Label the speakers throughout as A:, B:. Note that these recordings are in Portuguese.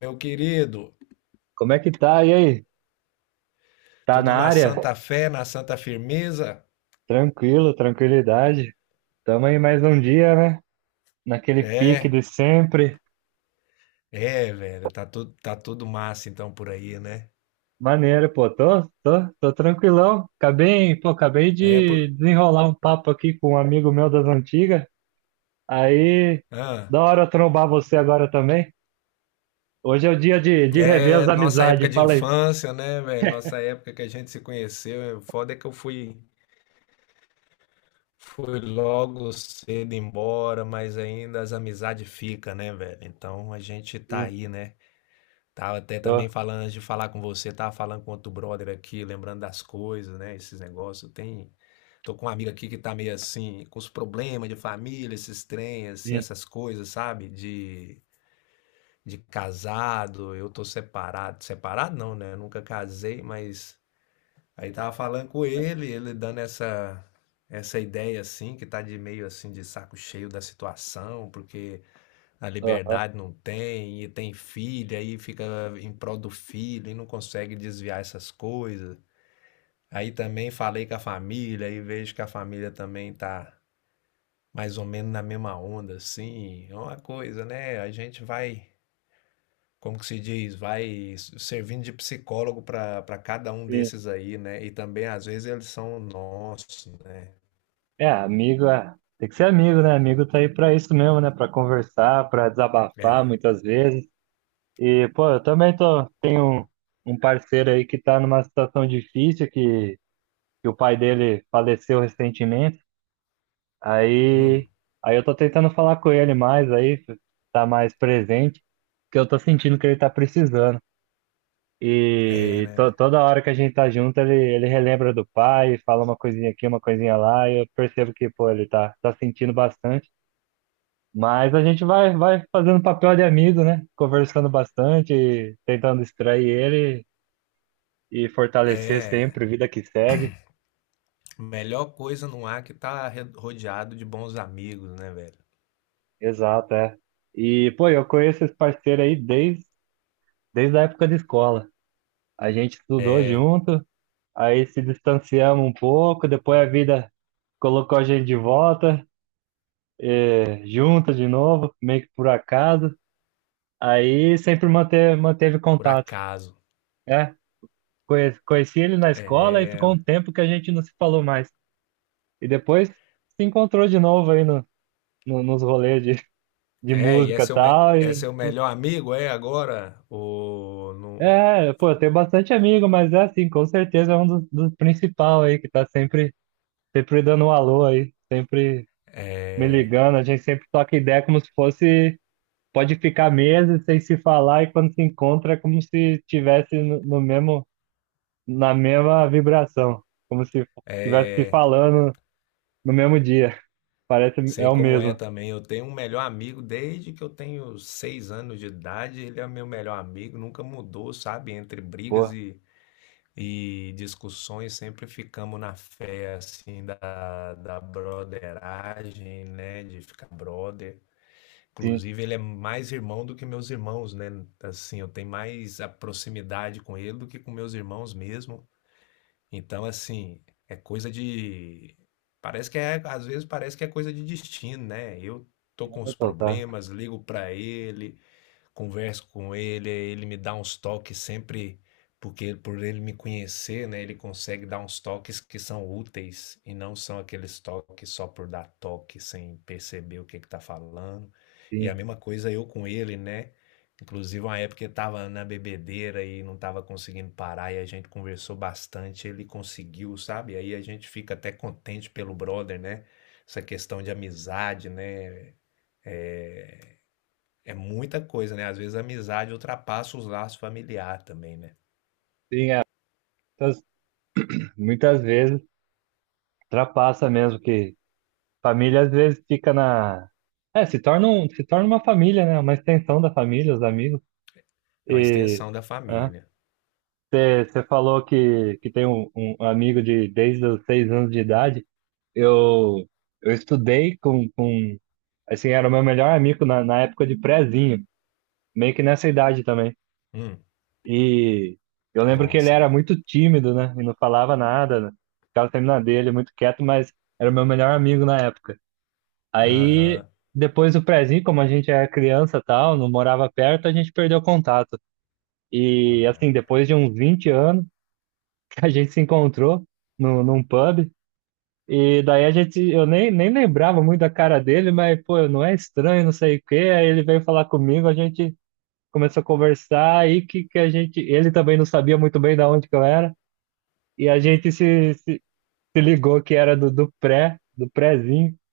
A: Meu querido.
B: Como é que tá? E aí? Tá
A: Tudo
B: na
A: na
B: área?
A: santa fé, na santa firmeza.
B: Tranquilo, tranquilidade. Tamo aí mais um dia, né? Naquele pique
A: É,
B: de sempre.
A: velho. Tá tudo massa então por aí, né?
B: Maneiro, pô. Tô tranquilão. Acabei, pô, acabei
A: É,
B: de
A: por...
B: desenrolar um papo aqui com um amigo meu das antigas. Aí,
A: ah,
B: da hora eu trombar você agora também. Hoje é o dia de rever
A: é
B: as
A: nossa época
B: amizades.
A: de
B: Fala aí.
A: infância, né, velho? Nossa época que a gente se conheceu. O foda é que eu fui logo cedo embora, mas ainda as amizades ficam, né, velho? Então a gente tá
B: Sim,
A: aí, né? Tava até
B: ó,
A: também falando antes de falar com você, tava falando com outro brother aqui, lembrando das coisas, né? Esses negócios. Tem. Tô com uma amiga aqui que tá meio assim, com os problemas de família, esses trem, assim,
B: sim,
A: essas coisas, sabe? De casado, eu tô separado. Separado não, né? Eu nunca casei, mas aí tava falando com ele, ele dando essa ideia assim, que tá de meio assim, de saco cheio da situação, porque a
B: ó, ó,
A: liberdade não tem, e tem filho aí fica em prol do filho, e não consegue desviar essas coisas. Aí também falei com a família, e vejo que a família também tá mais ou menos na mesma onda, assim. É uma coisa, né? A gente vai, como que se diz, vai servindo de psicólogo para cada um
B: sim.
A: desses aí, né? E também, às vezes, eles são nossos, né?
B: É, amigo, é. Tem que ser amigo, né? Amigo tá aí pra isso mesmo, né? Pra conversar, pra desabafar
A: É.
B: muitas vezes. E, pô, eu também tenho um parceiro aí que tá numa situação difícil, que o pai dele faleceu recentemente.
A: Hum.
B: Aí, aí, eu tô tentando falar com ele mais, aí tá mais presente, porque eu tô sentindo que ele tá precisando.
A: É,
B: E
A: né?
B: toda hora que a gente tá junto, ele relembra do pai, fala uma coisinha aqui, uma coisinha lá, e eu percebo que, pô, ele tá sentindo bastante. Mas a gente vai fazendo papel de amigo, né? Conversando bastante, tentando distrair ele e fortalecer
A: É.
B: sempre, vida que segue.
A: Melhor coisa não há que tá rodeado de bons amigos, né, velho?
B: Exato, é. E, pô, eu conheço esse parceiro aí desde a época de escola. A gente estudou junto, aí se distanciamos um pouco, depois a vida colocou a gente de volta, junto de novo, meio que por acaso. Aí sempre manteve
A: Por
B: contato.
A: acaso.
B: É, conheci ele na escola e ficou um tempo que a gente não se falou mais. E depois se encontrou de novo aí nos rolês de
A: É, e é
B: música e
A: seu, me...
B: tal,
A: é
B: e,
A: seu
B: e
A: melhor amigo, é agora? Ou não...
B: É, pô, eu tenho bastante amigo, mas é assim, com certeza é um dos principal aí, que tá sempre dando um alô aí, sempre me ligando, a gente sempre toca ideia como se fosse, pode ficar meses sem se falar e quando se encontra é como se tivesse no mesmo, na mesma vibração, como se tivesse se falando no mesmo dia, parece, é
A: Sei
B: o
A: como é
B: mesmo,
A: também. Eu tenho um melhor amigo desde que eu tenho 6 anos de idade. Ele é meu melhor amigo, nunca mudou, sabe? Entre brigas
B: pô,
A: e discussões, sempre ficamos na fé, assim, da, da brotheragem, né? De ficar brother.
B: sim,
A: Inclusive, ele é mais irmão do que meus irmãos, né? Assim, eu tenho mais a proximidade com ele do que com meus irmãos mesmo. Então, assim, é coisa de. Parece que é, às vezes parece que é coisa de destino, né? Eu tô com os
B: então tá,
A: problemas, ligo pra ele, converso com ele, ele me dá uns toques sempre, porque por ele me conhecer, né, ele consegue dar uns toques que são úteis e não são aqueles toques só por dar toque sem perceber o que que tá falando. E a
B: sim,
A: mesma coisa eu com ele, né? Inclusive, uma época eu tava na bebedeira e não tava conseguindo parar, e a gente conversou bastante, ele conseguiu, sabe? Aí a gente fica até contente pelo brother, né? Essa questão de amizade, né? É muita coisa, né? Às vezes a amizade ultrapassa os laços familiares também, né?
B: sim, é, muitas, muitas vezes ultrapassa mesmo que família às vezes fica na. É, se torna uma família, né? Uma extensão da família, os amigos.
A: É uma
B: E
A: extensão da família.
B: você falou que tem um amigo de desde os 6 anos de idade. Eu, eu estudei com. Assim, era o meu melhor amigo na época de prézinho, meio que nessa idade também.
A: Hum,
B: E eu lembro que ele
A: nossa.
B: era muito tímido, né? E não falava nada, né? Ficava sempre na dele, muito quieto, mas era o meu melhor amigo na época. Aí,
A: Aham.
B: depois do prézinho, como a gente era criança e tal, não morava perto, a gente perdeu contato. E, assim,
A: Ah,
B: depois de uns 20 anos, que a gente se encontrou no, num pub. E daí eu nem lembrava muito da cara dele, mas, pô, não é estranho, não sei o quê. Aí ele veio falar comigo, a gente começou a conversar, aí que ele também não sabia muito bem da onde que eu era. E a gente se ligou que era do prézinho.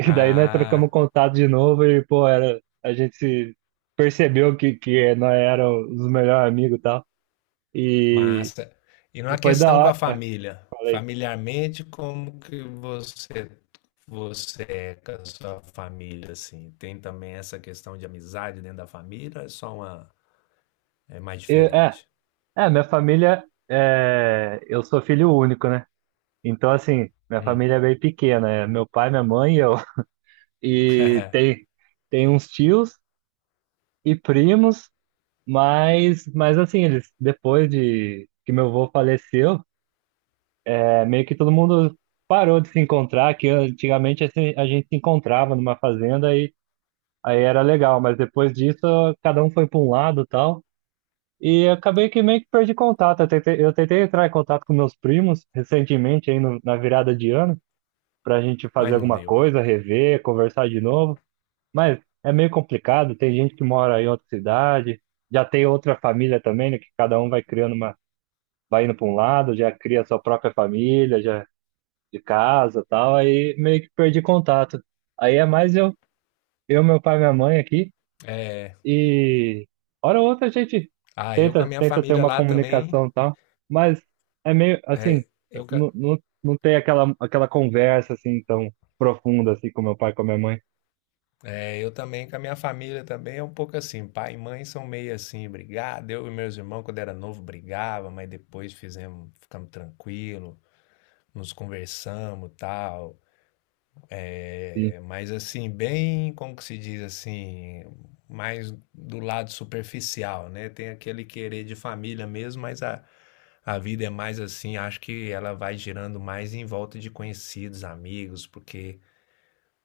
B: E daí nós
A: Ah,
B: trocamos contato de novo e, pô, a gente se percebeu que nós éramos os melhores amigos e tal. E,
A: massa. E na
B: e foi da
A: questão com a
B: hora. É,
A: família,
B: falei.
A: familiarmente, como que você é com a sua família assim? Tem também essa questão de amizade dentro da família, ou é só uma é mais
B: E,
A: diferente.
B: minha família, eu sou filho único, né? Então, assim, minha
A: Hum.
B: família é bem pequena. É meu pai, minha mãe e eu. E tem uns tios e primos, mas assim, eles, depois de que meu avô faleceu, é meio que todo mundo parou de se encontrar, que antigamente assim, a gente se encontrava numa fazenda e aí era legal, mas depois disso cada um foi para um lado e tal. E acabei que meio que perdi contato. Eu tentei entrar em contato com meus primos recentemente, aí na virada de ano, para a gente fazer
A: Mas não
B: alguma
A: deu.
B: coisa, rever, conversar de novo. Mas é meio complicado, tem gente que mora em outra cidade, já tem outra família também, né, que cada um vai criando uma, vai indo para um lado, já cria sua própria família, já de casa e tal, aí meio que perdi contato. Aí é mais eu, meu pai e minha mãe aqui,
A: É,
B: e hora ou outra a gente
A: ah, eu com a minha
B: tenta ter
A: família
B: uma
A: lá também,
B: comunicação e tal, mas é meio assim,
A: é, eu,
B: não tem aquela conversa assim tão profunda assim com meu pai e com a minha mãe.
A: É, eu também, com a minha família também é um pouco assim. Pai e mãe são meio assim, brigado. Eu e meus irmãos, quando era novo, brigava, mas depois fizemos, ficamos tranquilos, nos conversamos e tal.
B: Sim,
A: É, mas assim, bem, como que se diz assim, mais do lado superficial, né? Tem aquele querer de família mesmo, mas a vida é mais assim, acho que ela vai girando mais em volta de conhecidos, amigos, porque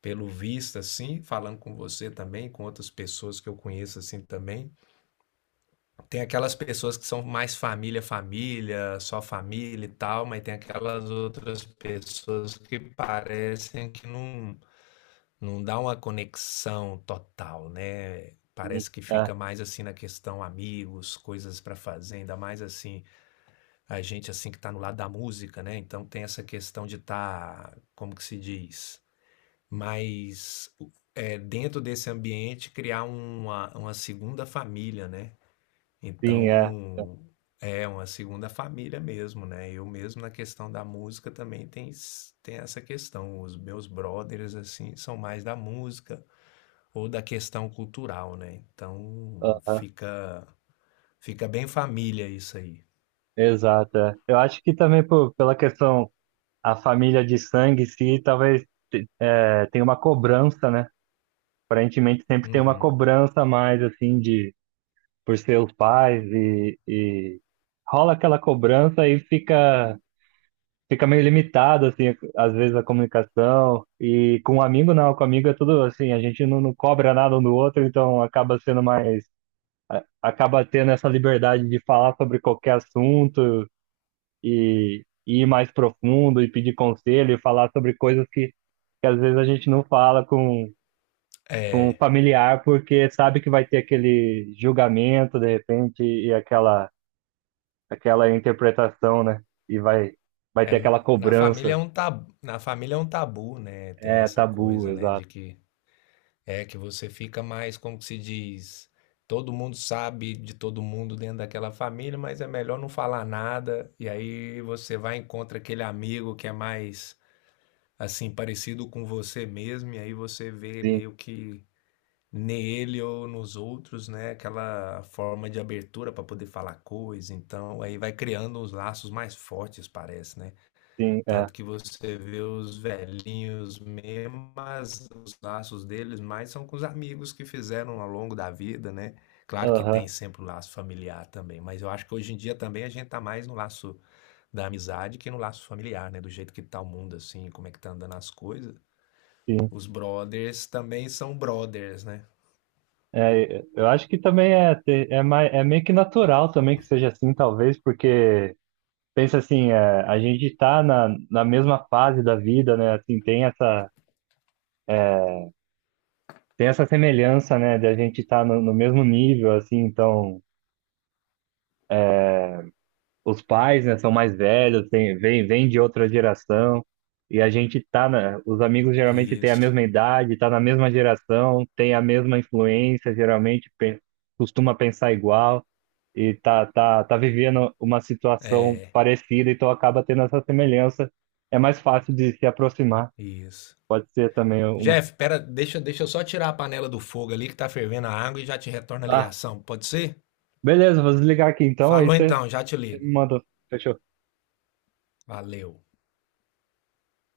A: pelo visto, assim, falando com você também, com outras pessoas que eu conheço, assim, também. Tem aquelas pessoas que são mais família, família, só família e tal, mas tem aquelas outras pessoas que parecem que não, não dá uma conexão total, né?
B: sim,
A: Parece que
B: é,
A: fica mais assim na questão amigos, coisas para fazer, ainda mais assim, a gente assim que tá no lado da música, né? Então tem essa questão de estar como que se diz? Mas é, dentro desse ambiente criar uma segunda família, né?
B: sim, é,
A: Então é uma segunda família mesmo, né? Eu mesmo na questão da música também tem, tem essa questão. Os meus brothers assim são mais da música ou da questão cultural, né? Então
B: é,
A: fica bem família isso aí.
B: exato. É. Eu acho que também pela questão, a família de sangue em si, talvez tenha uma cobrança, né? Aparentemente sempre tem uma
A: Uhum.
B: cobrança a mais assim de por seus pais e rola aquela cobrança e fica meio limitado assim, às vezes a comunicação e com um amigo não, com o amigo é tudo assim, a gente não cobra nada um do outro, então acaba sendo mais acaba tendo essa liberdade de falar sobre qualquer assunto e ir mais profundo e pedir conselho e falar sobre coisas que às vezes a gente não fala com um
A: É,
B: familiar porque sabe que vai ter aquele julgamento de repente e aquela interpretação, né? E vai
A: é,
B: ter aquela
A: na família
B: cobrança.
A: é um tabu, na família é um tabu, né? Tem
B: É
A: essa
B: tabu,
A: coisa, né,
B: exato.
A: de que é que você fica mais, como que se diz, todo mundo sabe de todo mundo dentro daquela família, mas é melhor não falar nada. E aí você vai e encontra aquele amigo que é mais assim parecido com você mesmo, e aí você vê
B: Sim,
A: meio que nele ou nos outros, né, aquela forma de abertura para poder falar coisa. Então, aí vai criando uns laços mais fortes, parece, né?
B: sim, é.
A: Tanto que você vê os velhinhos mesmo, mas os laços deles mais são com os amigos que fizeram ao longo da vida, né? Claro que
B: Aham,
A: tem sempre o laço familiar também, mas eu acho que hoje em dia também a gente tá mais no laço da amizade que no laço familiar, né? Do jeito que tá o mundo, assim, como é que tá andando as coisas.
B: sim.
A: Os brothers também são brothers, né?
B: É, eu acho que também mais, é meio que natural também que seja assim, talvez, porque pensa assim, a gente tá na mesma fase da vida, né? Assim, tem essa semelhança, né? De a gente estar no mesmo nível, assim, então. Os pais, né, são mais velhos, vem de outra geração, e a gente os amigos geralmente têm a
A: Isso.
B: mesma idade, tá na mesma geração, tem a mesma influência, geralmente costuma pensar igual, e tá vivendo uma situação
A: É,
B: parecida, então acaba tendo essa semelhança. É mais fácil de se aproximar,
A: isso.
B: pode ser também um.
A: Jeff, pera, deixa eu só tirar a panela do fogo ali que tá fervendo a água e já te retorno a
B: Ah,
A: ligação, pode ser?
B: beleza, vou desligar aqui então, aí
A: Falou
B: você
A: então, já te
B: você me
A: ligo.
B: manda. Fechou.
A: Valeu.